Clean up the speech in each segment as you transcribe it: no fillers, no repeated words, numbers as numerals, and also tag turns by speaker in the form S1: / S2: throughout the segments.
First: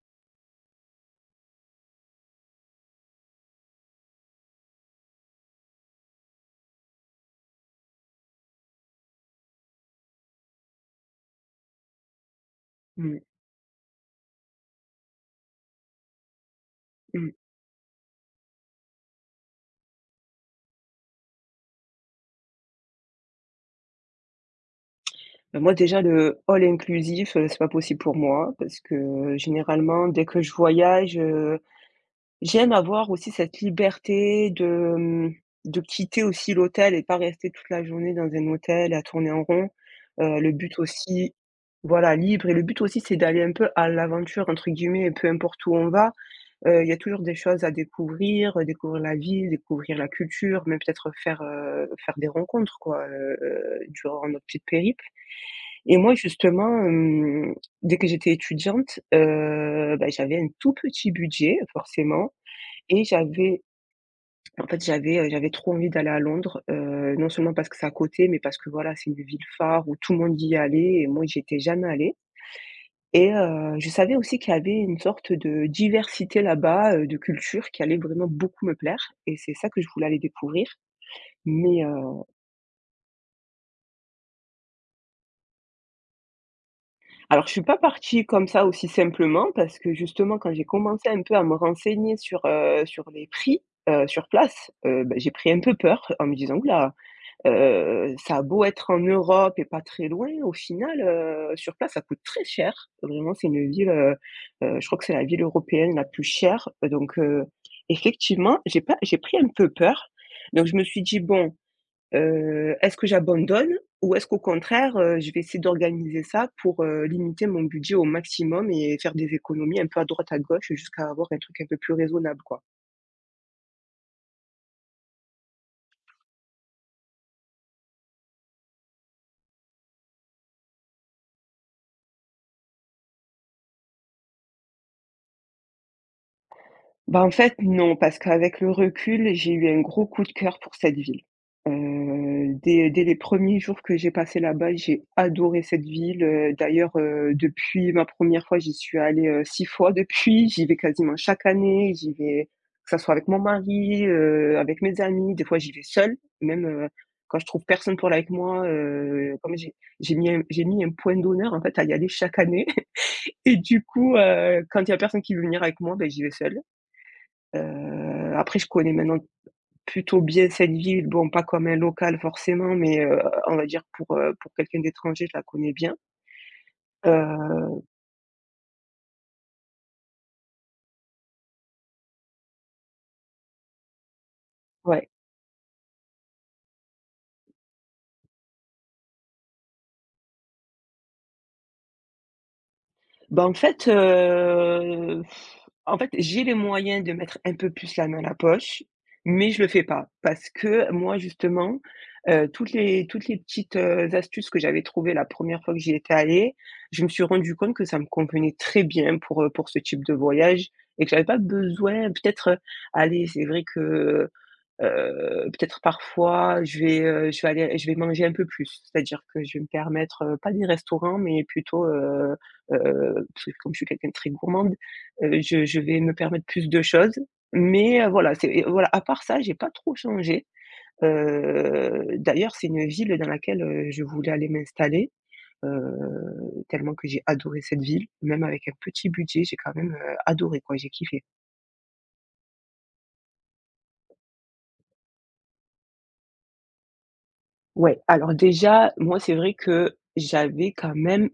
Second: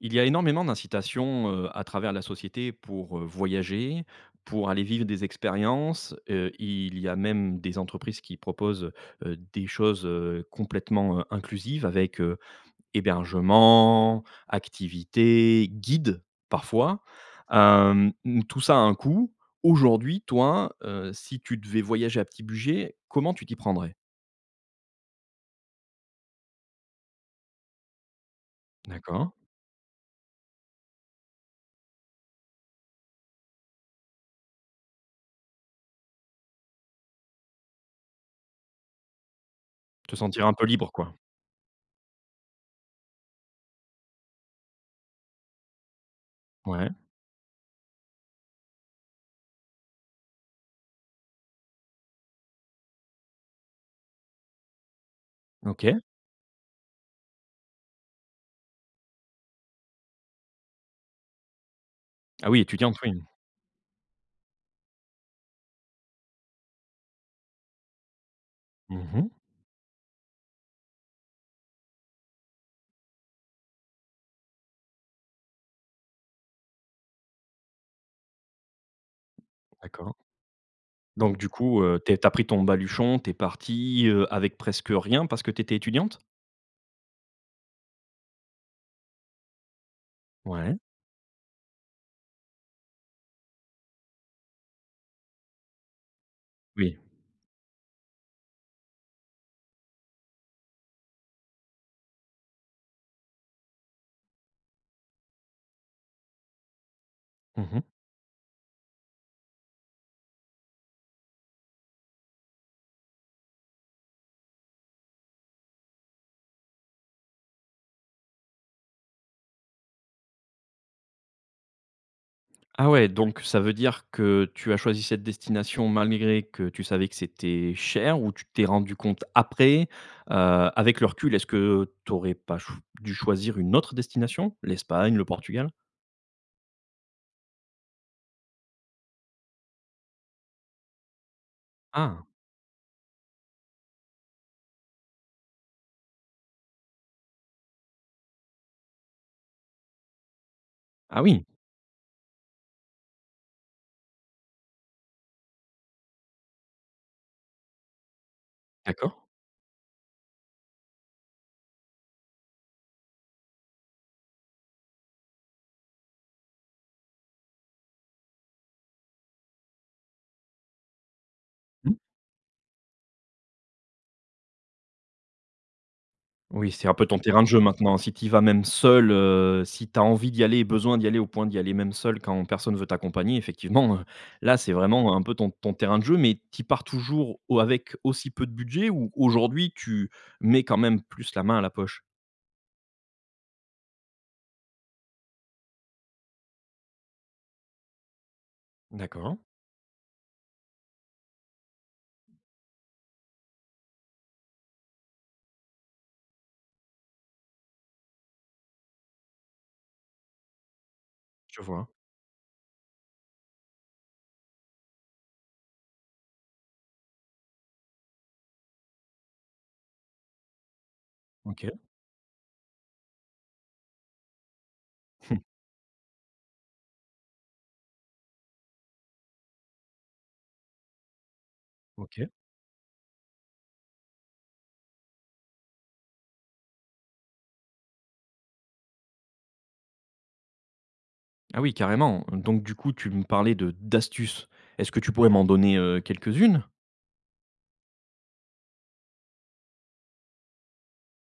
S1: Il y a énormément d'incitations, à travers la société pour, voyager, pour aller vivre des expériences, il y a même des entreprises qui proposent, des choses, complètement, inclusives avec,
S2: Mmh
S1: hébergement, activités, guides parfois.
S2: mh.
S1: Tout ça a un coût. Aujourd'hui, toi, si tu devais voyager à petit budget, comment tu t'y prendrais?
S2: Bah, moi déjà le all inclusif, c'est pas possible pour moi parce que
S1: D'accord.
S2: généralement dès que je voyage, j'aime avoir aussi cette liberté de quitter aussi l'hôtel et pas rester toute la journée dans un hôtel à tourner en rond.
S1: Te sentir
S2: Le
S1: un peu
S2: but
S1: libre, quoi.
S2: aussi Voilà, libre. Et le but aussi c'est d'aller un peu «à l'aventure» entre guillemets, peu importe où on va. Il
S1: Ouais,
S2: y a toujours des choses à découvrir, découvrir la ville, découvrir la culture, même peut-être faire des rencontres, quoi, durant notre petite périple. Et
S1: OK.
S2: moi justement, dès que j'étais étudiante, bah, j'avais un tout petit budget forcément,
S1: Ah oui, étudiante,
S2: et
S1: oui.
S2: j'avais en fait j'avais, j'avais trop envie d'aller à Londres, non seulement parce que c'est à côté, mais parce que voilà, c'est une
S1: Mmh.
S2: ville phare où tout le monde y est allé et moi j'y étais jamais allée. Et je savais aussi qu'il y avait une sorte de diversité là-bas, de culture qui allait vraiment beaucoup me plaire, et c'est ça que je voulais
S1: D'accord.
S2: aller découvrir
S1: Donc du
S2: mais
S1: coup, tu es pris ton baluchon, t'es parti partie, avec presque rien parce que t'étais étudiante?
S2: Alors, je suis pas partie comme ça aussi simplement, parce que justement quand j'ai
S1: Ouais,
S2: commencé un peu à me renseigner sur les prix, sur place, bah, j'ai pris un peu peur en me disant: «Ouh là,
S1: oui.
S2: ça a beau être en Europe et pas très loin, au final, sur place ça coûte très cher». Vraiment c'est une ville, je crois que c'est la ville européenne la plus chère, donc
S1: Mmh.
S2: effectivement j'ai pas j'ai pris un peu peur. Donc je me suis dit: «Bon, est-ce que j'abandonne ou est-ce qu'au contraire, je vais essayer d'organiser ça pour, limiter mon budget au maximum et faire des économies un peu à droite à gauche jusqu'à avoir un truc un peu plus raisonnable, quoi ?»
S1: Ah ouais, donc ça veut dire que tu as choisi cette destination malgré que tu savais que c'était cher ou tu t'es rendu compte après? Heu, avec le recul, est-ce que tu aurais pas cho dû choisir une autre destination? L'Espagne, le Portugal?
S2: Bah, en fait, non, parce qu'avec le recul, j'ai eu un gros coup de cœur pour cette ville.
S1: Ah!
S2: Dès les premiers jours que j'ai passé là-bas, j'ai adoré cette ville. D'ailleurs, depuis ma première fois, j'y suis allée, 6 fois depuis. J'y vais quasiment
S1: Ah oui,
S2: chaque année. J'y vais, que ça soit avec mon mari, avec mes amis; des fois j'y vais seule, même, quand je trouve personne pour aller avec moi,
S1: d'accord.
S2: comme j'ai mis un point d'honneur, en fait, à y aller chaque année. Et du coup, quand il y a personne qui veut venir avec moi, ben j'y vais seule. Après, je connais maintenant plutôt bien cette ville, bon pas comme un
S1: Mmh.
S2: local forcément, mais, on va dire, pour quelqu'un d'étranger, je la connais bien.
S1: Oui, c'est un peu ton terrain de
S2: Heu,
S1: jeu maintenant. Si tu y vas même seul, si tu as envie d'y aller et besoin d'y aller au point d'y aller même seul quand personne veut t'accompagner, effectivement, là, c'est
S2: ouais.
S1: vraiment un peu ton terrain de jeu. Mais tu pars toujours au avec aussi peu de budget ou aujourd'hui tu mets quand même plus la main à la poche?
S2: Bah, en fait, en fait, j'ai les moyens de mettre un peu plus la main à la poche,
S1: D'accord,
S2: mais je le fais pas. Parce que moi justement, toutes les petites, astuces que j'avais trouvées la première fois que j'y étais allée, je me suis rendu compte que ça me convenait très bien pour ce type de voyage, et que j'avais pas
S1: je vois.
S2: besoin peut-être, allez, c'est vrai que. Peut-être parfois je vais aller je vais manger un peu plus. C'est-à-dire que je vais me permettre, pas des restaurants, mais
S1: OK.
S2: plutôt, parce que comme je suis quelqu'un de très gourmande, je vais me permettre plus de choses. Mais, voilà, à part ça, j'ai pas trop changé.
S1: OK.
S2: D'ailleurs, c'est une ville dans laquelle, je voulais aller m'installer, heu, tellement que j'ai adoré cette ville. Même avec un petit budget, j'ai quand même, adoré, quoi, j'ai kiffé.
S1: Ah oui, carrément. Donc du coup, tu me parlais de d'astuces. Est-ce que tu pourrais m'en donner, quelques-unes?
S2: Ouais, alors déjà, moi, c'est vrai que j'avais quand même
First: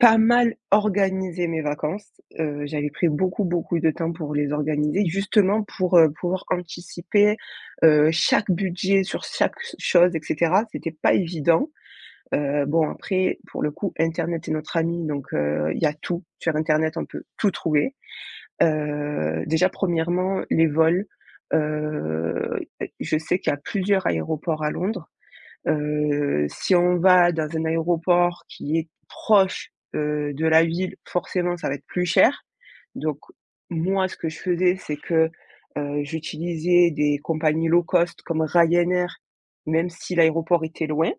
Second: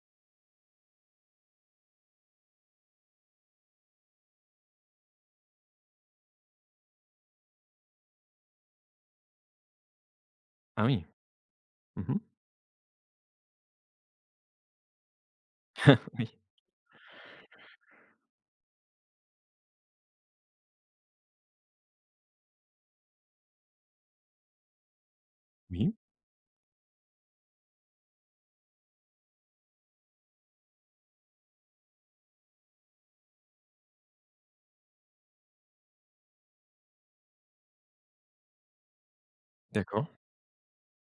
S2: pas mal organisé mes vacances. J'avais pris beaucoup, beaucoup de temps pour les organiser, justement pour, pouvoir anticiper, chaque budget sur chaque chose, et cetera.
S1: Ah
S2: C'était
S1: oui.
S2: pas évident.
S1: Mmh.
S2: Bon, après, pour le coup, internet est notre ami, donc il y a tout.
S1: Oui.
S2: Sur internet, on peut tout trouver. Déjà, premièrement, les vols, heu, je sais qu'il y a plusieurs aéroports à Londres.
S1: Oui.
S2: Si on va dans un aéroport qui est proche, de la ville, forcément, ça va être plus cher. Donc moi, ce que je faisais, c'est que, j'utilisais des compagnies low cost comme Ryanair, même
S1: D'accord.
S2: si l'aéroport était loin.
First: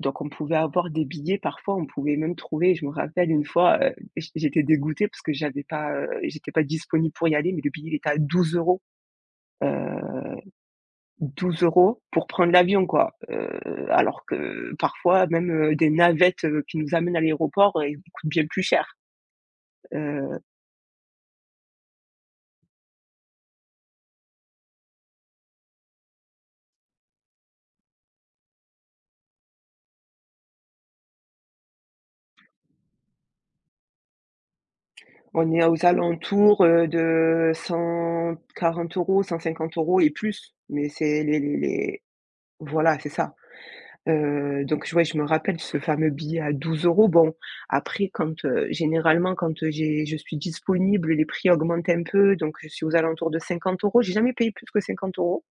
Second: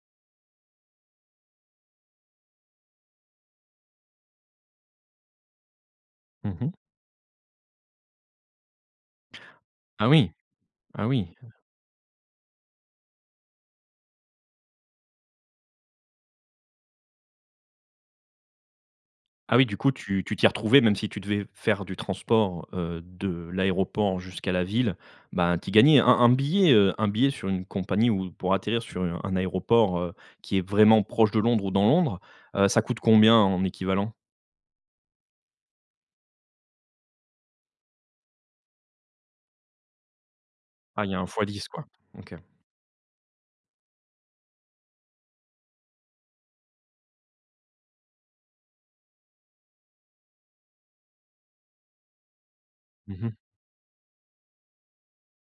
S2: Donc on pouvait avoir des billets parfois. On pouvait même trouver, je me rappelle une fois, j'étais dégoûtée parce que j'étais pas
S1: Mmh.
S2: disponible pour y aller, mais le billet, il était à 12 euros. heu
S1: Ah oui, ah oui.
S2: 12 euros pour prendre l'avion, quoi, alors que parfois même, des navettes, qui nous amènent à l'aéroport, ils coûtent bien plus cher.
S1: Ah oui, du coup, tu
S2: Heu,
S1: t'y retrouvais même si tu devais faire du transport, de l'aéroport jusqu'à la ville, ben, tu y gagnais un billet, un billet sur une compagnie ou pour atterrir sur un aéroport, qui est vraiment proche de Londres ou dans Londres, ça coûte combien en équivalent?
S2: on est aux alentours, de 140 €, 150 euros cent cinquante euros et plus, mais
S1: Ah, il y a
S2: c'est
S1: un
S2: les
S1: fois dix quoi? OK.
S2: voilà, c'est ça. Donc j ouais, je me rappelle ce fameux billet à 12 euros. Bon, après quand, généralement quand, j'ai je suis disponible, les prix augmentent un peu, donc je suis aux
S1: Mmh
S2: alentours
S1: mh.
S2: de 50 euros. J'ai jamais payé plus que 50 euros.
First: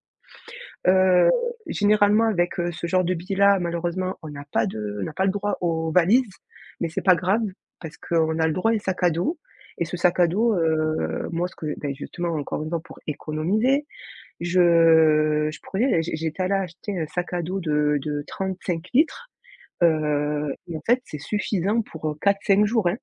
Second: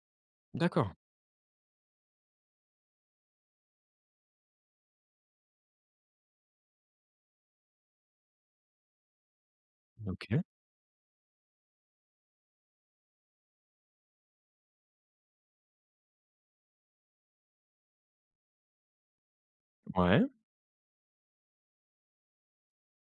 S1: D'accord.
S2: Heu, Généralement avec, ce genre de billet-là, malheureusement, on n'a pas le droit aux valises, mais c'est pas grave parce qu'on a le droit à un sac à dos. Et ce sac à
S1: OK.
S2: dos, moi, ce que beh, justement encore une fois pour économiser, je prenais j'é j'étais allée acheter un sac à dos de 35 litres,
S1: Ouais.
S2: et en fait, c'est suffisant pour 4-5 jours, hein,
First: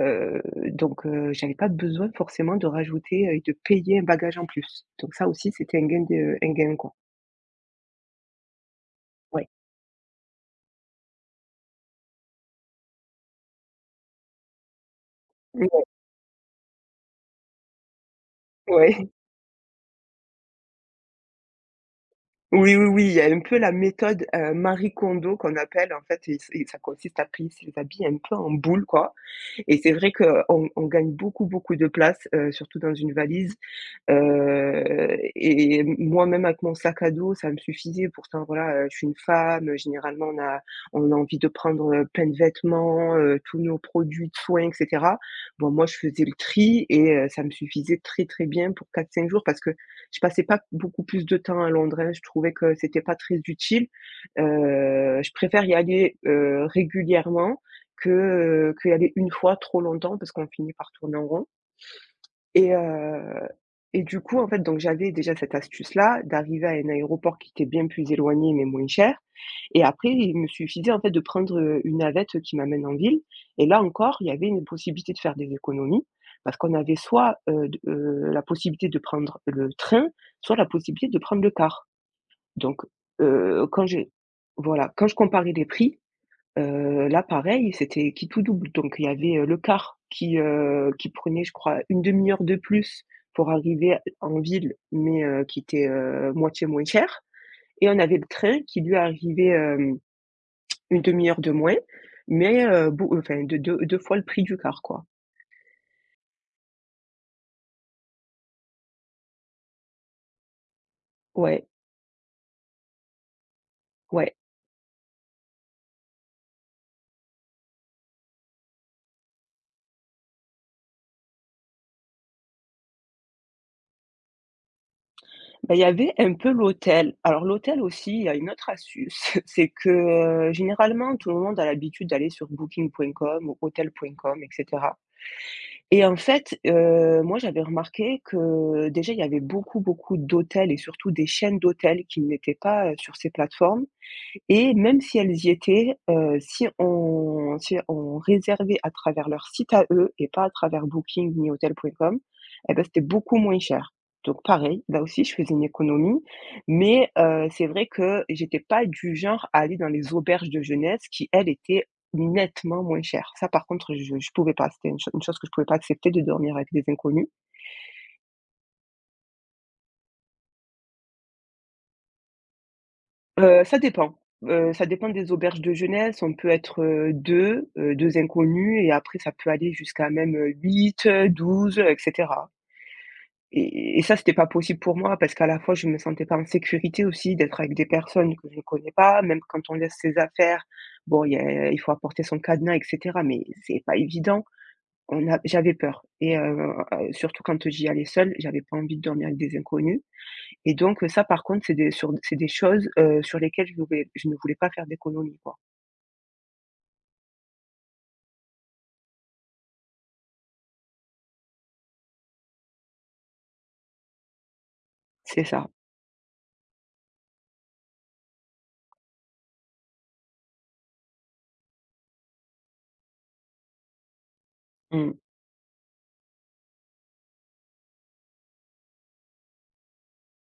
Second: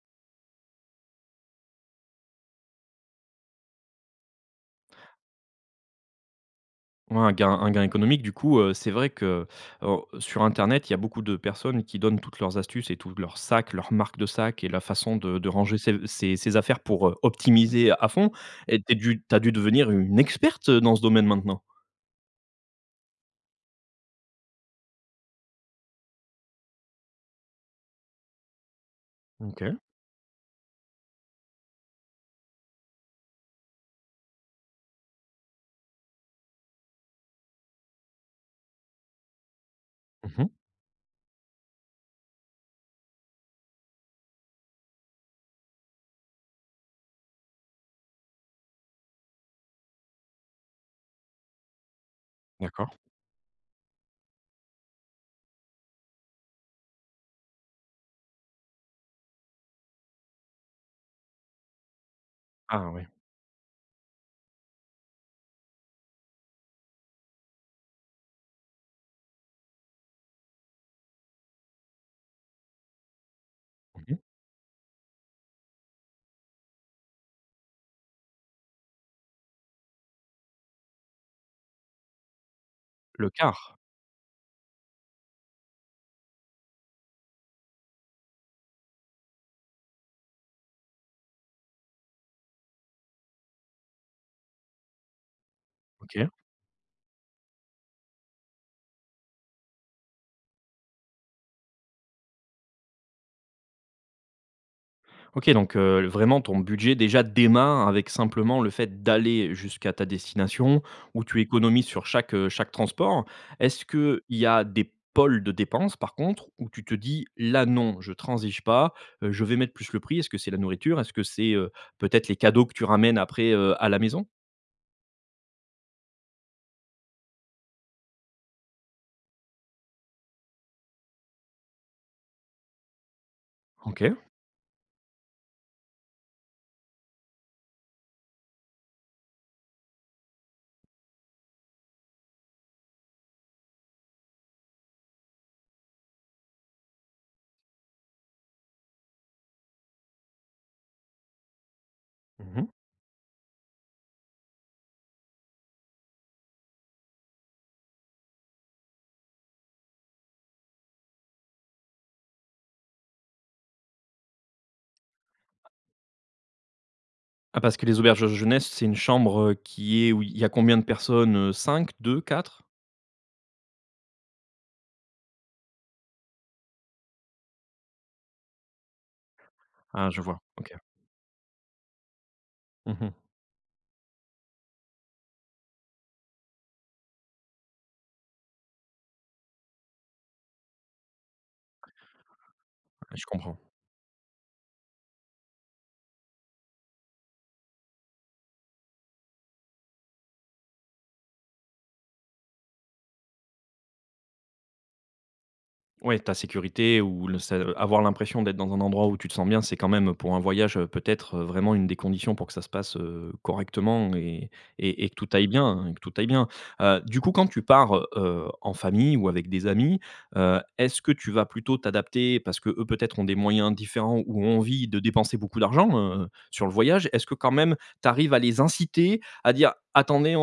S2: heu, donc j'avais pas besoin forcément de rajouter, et de payer un bagage en plus. Donc ça aussi, c'était un gain, quoi.
S1: Ouais, un gain économique. Du coup, c'est vrai que,
S2: Ouais.
S1: sur internet, il y a beaucoup de personnes qui donnent toutes leurs astuces et tous leurs sacs, leurs marques de sacs et la façon de ranger ses ses affaires pour, optimiser à fond et tu es
S2: Ouais.
S1: dû tu dû devenir une experte, dans ce domaine maintenant?
S2: Oui, oui, oui, il y a un peu la méthode, Marie Kondo qu'on appelle, en fait, et c'est ça consiste à plier ses habits un peu en boule, quoi.
S1: OK.
S2: Et c'est vrai qu'on gagne beaucoup, beaucoup de place, surtout dans une valise. Et moi-même avec mon sac à dos, ça me suffisait. Pourtant voilà, je suis une femme, généralement
S1: Mmh.
S2: on a envie de prendre, plein de vêtements, tous nos produits de soins, et cetera. Bon, moi je faisais le tri et ça me suffisait très, très bien pour 4-5 jours, parce que je passais pas beaucoup plus de temps à Londres, hein. Je trouvais que
S1: D'accord.
S2: c'était pas très utile. Je préfère y aller, régulièrement qu'y aller une fois trop longtemps, parce qu'on finit par tourner en rond. Et
S1: Ah oui.
S2: heu et du coup, en fait, donc j'avais déjà cette astuce-là, d'arriver à un aéroport qui était bien plus éloigné, mais moins cher, et après il me suffisait, en fait, de prendre, une navette qui m'amène en ville. Et là encore,
S1: Mmh.
S2: il y avait une possibilité de faire des économies, parce qu'on avait soit, d la possibilité de prendre le train, soit la possibilité de prendre le car. Donc
S1: Le
S2: heu,
S1: quart?
S2: quand j'ai voilà, quand je comparais les prix, là pareil, c'était qui tout double, donc il y avait, le car qui prenait, je crois, une demi heure de plus pour arriver en ville, mais qui était,
S1: OK.
S2: moitié moins cher, et on avait le train qui lui arrivait, 1/2 heure de moins, mais beau enfin de deux 2 fois le prix du car, quoi.
S1: OK, donc vraiment ton budget déjà démarre avec simplement le fait d'aller jusqu'à ta destination où tu
S2: Ouais,
S1: économises sur chaque, chaque transport. Est-ce qu'il
S2: ouais.
S1: y a des pôles de dépenses par contre où tu te dis: «Là non, je transige pas, je vais mettre plus le prix»? Est-ce que c'est la nourriture? Est-ce que c'est, peut-être les cadeaux que tu ramènes après, à la maison?
S2: Bah, il y avait un peu l'hôtel. Alors l'hôtel aussi, il y a une autre astuce, c'est que, généralement tout le monde a l'habitude d'aller sur booking.com ou
S1: OK.
S2: hotel.com, et cetera. Et en fait, moi, j'avais remarqué que, déjà, il y avait beaucoup, beaucoup d'hôtels, et surtout des chaînes d'hôtels qui ne mettaient pas, sur ces plateformes, et même si elles y étaient, si on réservait à travers leur site à eux et pas à travers Booking ni Hotels.com,
S1: Mmh.
S2: eh ben c'était beaucoup moins cher. Donc pareil, là aussi je faisais une économie, mais c'est vrai que j'étais pas du genre à aller dans les auberges de jeunesse qui, elles, étaient nettement moins chères. Ça par contre, je pouvais pas, c'était une chose que je pouvais pas accepter, de dormir avec des inconnus.
S1: Ah parce que les auberges de jeunesse, c'est une chambre, qui est où il y a combien de personnes, cinq, deux, quatre?
S2: Ça dépend. Ça dépend des auberges de jeunesse. On peut être, 2 2 inconnus, et après ça peut aller jusqu'à
S1: Ah je
S2: même,
S1: vois, OK.
S2: 8, 12, et cetera.
S1: Mmh.
S2: Et ça, c'était pas possible pour moi, parce qu'à la fois, je me sentais pas en sécurité aussi d'être avec des personnes que je ne connais pas. Même quand on laisse ses affaires, bon, il y a il faut apporter son cadenas et
S1: Ouais,
S2: cetera
S1: je
S2: mais
S1: comprends.
S2: c'est pas évident. On a J'avais peur et surtout quand j'y allais seule, j'avais pas envie de dormir avec des inconnus. Et donc, ça par contre, c'est des choses, sur lesquelles je ne voulais pas faire d'économie, quoi.
S1: Ouais, ta sécurité ou le ça avoir l'impression d'être dans un endroit où tu te sens bien, c'est quand même pour un voyage, peut-être, vraiment une des conditions pour que ça se passe, correctement et et que tout
S2: C'est
S1: aille bien
S2: ça.
S1: hein, et que tout aille bien. Du coup, quand tu pars, en famille ou avec des amis, est-ce que tu vas plutôt t'adapter parce que eux peut-être ont des moyens différents ou ont envie de
S2: Mmh.
S1: dépenser beaucoup d'argent, sur le voyage? Est-ce que quand même tu arrives à les inciter à dire: «Attendez,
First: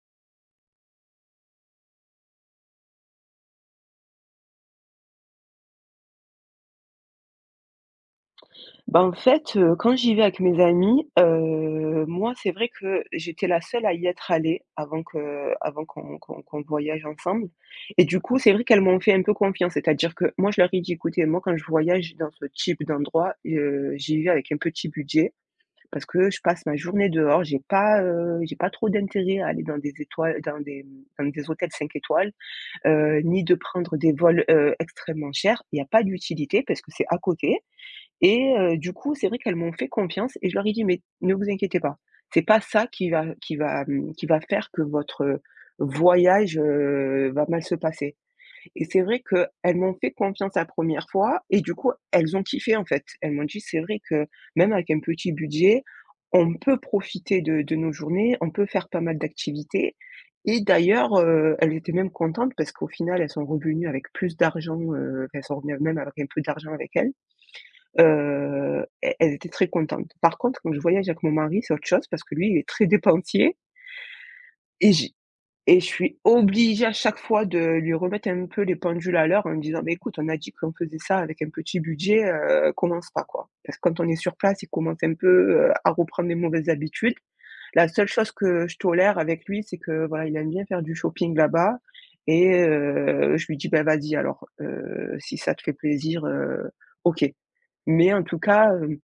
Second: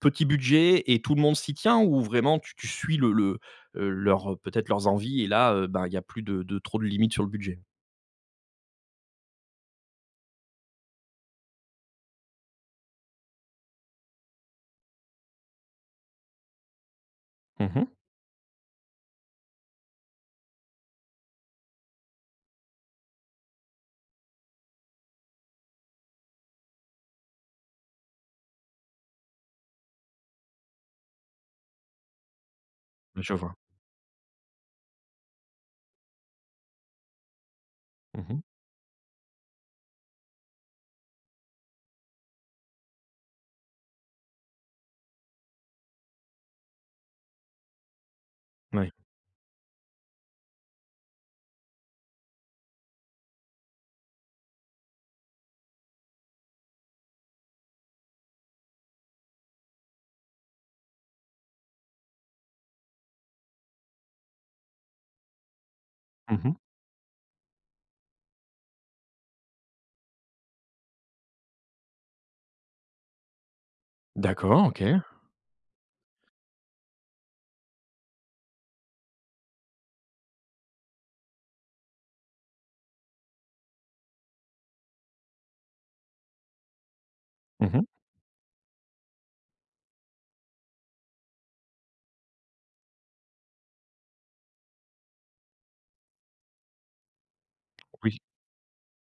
S1: petit budget et tout le monde s'y tient ou vraiment tu suis le leur peut-être leurs envies et là, ben, il y a plus de trop de limites sur le budget?
S2: Quand j'y vais avec mes amis, moi, c'est vrai que j'étais la seule à y être allée avant qu'on voyage ensemble
S1: Mmh.
S2: et du coup, c'est vrai qu'elles m'ont fait un peu confiance. C'est-à-dire que moi, je leur ai dit : « Écoutez, moi, quand je voyage dans ce type d'endroit, j'y vais avec un petit budget parce que je passe ma journée dehors, j'ai pas trop d'intérêt à aller dans des étoiles dans des, mmh, dans des hôtels 5 étoiles,
S1: Je
S2: ni
S1: vois.
S2: de prendre des vols, extrêmement chers. Il y a pas d'utilité parce que c'est à côté
S1: Mmh.
S2: et du coup, c'est vrai qu'elles m'ont fait confiance et je leur ai dit : « Mais ne vous inquiétez pas, c'est pas ça qui va faire que votre, voyage, va mal se passer. Et
S1: Oui.
S2: c'est vrai qu'elles m'ont fait confiance la première fois et du coup, elles ont kiffé, en fait. Elles m'ont dit : « C'est vrai que même avec un petit budget, on peut profiter de nos journées, on peut faire pas mal d'activités » et d'ailleurs, elles étaient même contentes parce qu'au final, elles sont revenues avec plus d'argent, elles sont revenues même avec un peu
S1: Mmh.
S2: d'argent avec elles. E Elles étaient très contentes. Par contre, quand je voyage avec mon mari, c'est autre chose parce que lui, il est très dépensier
S1: D'accord, OK.
S2: et j'ai et je suis obligée à chaque fois de lui remettre un peu les pendules à l'heure en lui disant: mais écoute, on a dit qu'on faisait ça avec un petit budget, commence pas, quoi ». Parce que quand on est sur place, il commence un peu, à reprendre les mauvaises habitudes.
S1: Mmh.
S2: La seule chose que je tolère avec lui, c'est que, voilà, il aime bien faire du shopping là-bas et je lui dis : « Bah, vas-y alors, si ça te fait plaisir, OK ». Mais
S1: Oui.
S2: en tout cas,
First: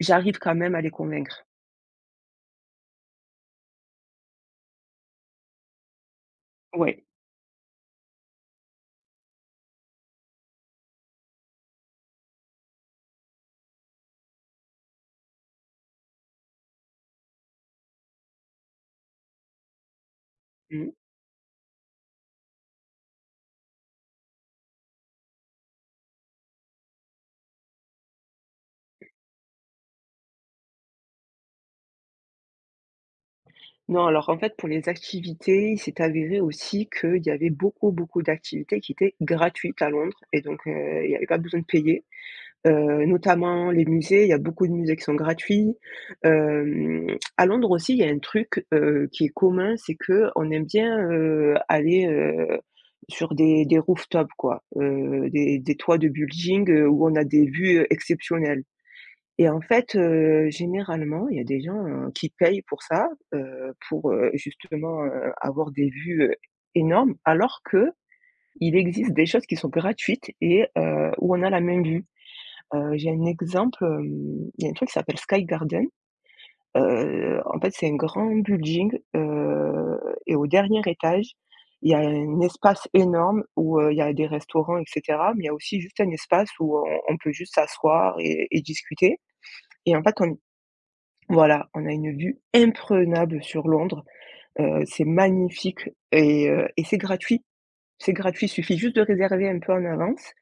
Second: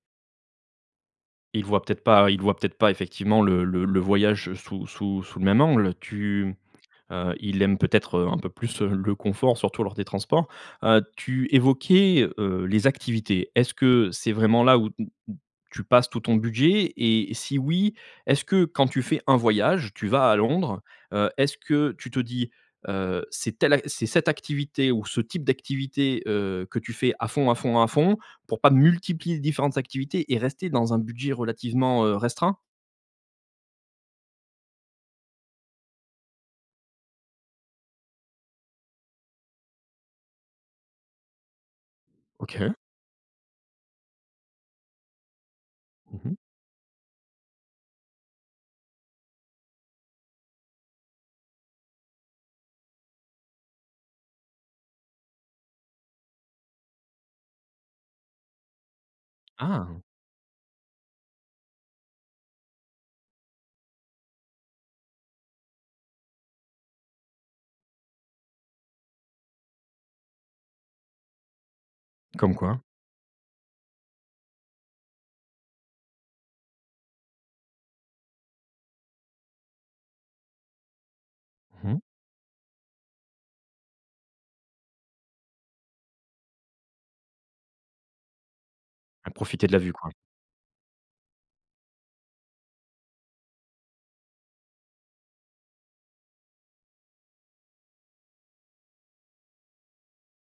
S2: j'arrive quand même à les convaincre.
S1: Ils voient peut-être pas ils voient peut-être pas effectivement le voyage sous le même angle. Tu
S2: Ouais.
S1: Il aime peut-être, un peu plus, le confort, surtout lors des transports. Tu évoquais, les activités. Est-ce que c'est vraiment là où tu passes tout ton budget? Et si oui, est-ce que quand tu fais un voyage, tu vas à Londres,
S2: Mmh.
S1: est-ce que tu te dis, «C'est telle ac c'est cette activité ou ce type d'activité, que tu fais à fond, à fond, à fond» pour pas multiplier les différentes activités et rester dans un budget relativement, restreint?
S2: Non, alors en fait, pour les activités, il s'est avéré aussi qu'il y avait beaucoup, beaucoup d'activités qui étaient gratuites à Londres et donc il y avait pas besoin de payer,
S1: OK.
S2: notamment les musées, il y a beaucoup de musées qui sont gratuits.
S1: Mmh.
S2: Hem, à Londres aussi, il y a un truc, qui est commun, c'est que on aime bien, aller, sur des rooftops quoi, des toits de building, où on a des vues, exceptionnelles. Et en fait,
S1: Ah!
S2: généralement, il y a des gens, qui payent pour ça, pour, justement, avoir des vues, énormes, alors qu'il existe des choses qui sont gratuites et où on a la même vue.
S1: Comme quoi.
S2: J'ai un exemple, il y a un truc qui s'appelle Sky Garden. C'est un grand building, et au dernier étage, il y a
S1: Mmh.
S2: un espace énorme où, il y a des restaurants et cetera, mais il y a aussi juste un espace où on peut juste s'asseoir et discuter
S1: À profiter de la vue,
S2: et en
S1: quoi.
S2: fait, on voilà, on a une vue imprenable sur Londres, c'est magnifique et c'est gratuit. C'est gratuit, il suffit juste de réserver un peu en avance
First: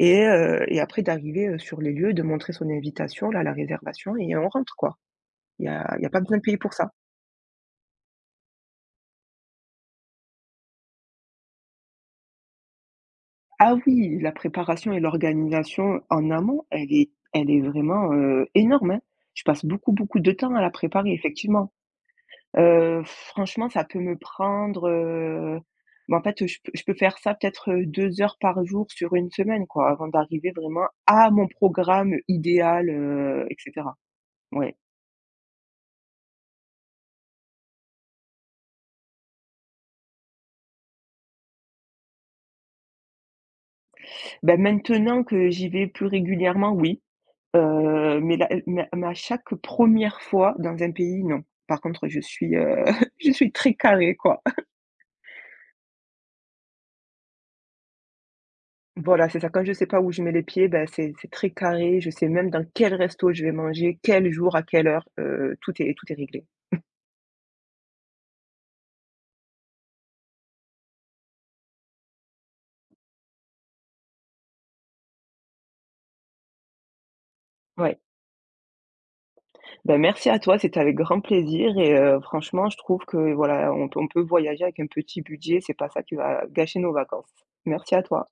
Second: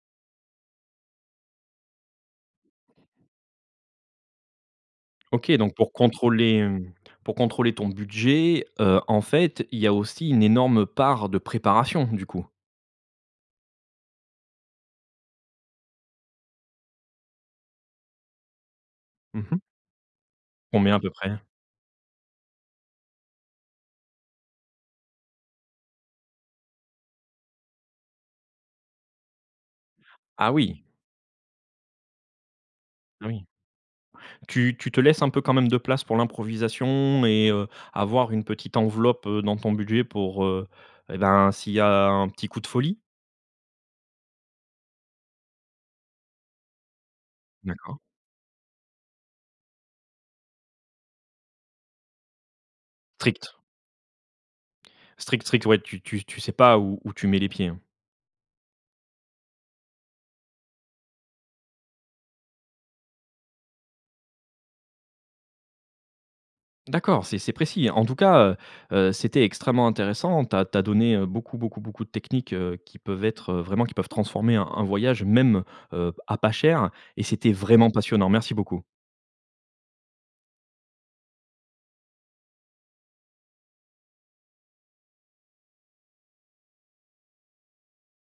S2: et après d'arriver, sur les lieux, de montrer son invitation, là, la réservation et on rentre, quoi.
S1: OK,
S2: Il y
S1: donc
S2: a
S1: pour
S2: il y a pas besoin de
S1: contrôler,
S2: payer pour ça.
S1: pour contrôler ton budget, en fait, il y a aussi une énorme part de préparation, du coup?
S2: Ah oui, la préparation et l'organisation en amont, elle est vraiment, énorme, hein. Je
S1: Mmh mh.
S2: passe beaucoup, beaucoup de temps à la
S1: Combien à peu
S2: préparer,
S1: près?
S2: effectivement. Franchement, ça peut me prendre, je peux faire ça peut-être, 2 heures par jour sur une semaine, quoi, avant d'arriver
S1: Ah oui,
S2: vraiment à mon programme idéal,
S1: ah oui.
S2: et cetera.
S1: Tu
S2: Ouais.
S1: tu te laisses un peu quand même de place pour l'improvisation et avoir une petite enveloppe, dans ton budget pour, et ben, s'il y a un petit coup de folie?
S2: Bah, maintenant que j'y vais plus régulièrement, oui,
S1: D'accord.
S2: mais là, mais à chaque première fois dans un pays, non. Par contre, je suis, je
S1: Strict.
S2: suis très carrée, quoi.
S1: Strict, strict, ouais, tu sais pas où tu mets les pieds, hein?
S2: Voilà, c'est ça. Quand je sais pas où je mets les pieds, ben c'est très carré. Je sais même dans quel resto je vais manger, quel jour, à quelle heure, tout est réglé.
S1: D'accord, c'est précis. En tout cas, c'était extrêmement intéressant. Tu as donné, beaucoup, beaucoup, beaucoup de techniques, qui peuvent être, vraiment qui peuvent transformer un voyage même, à pas cher et c'était vraiment
S2: Ouais.
S1: passionnant. Merci beaucoup.
S2: Ben merci à toi, c'était avec grand plaisir et franchement, je trouve que voilà, on peut voyager avec un petit budget, c'est pas ça qui va gâcher nos vacances. Merci à toi.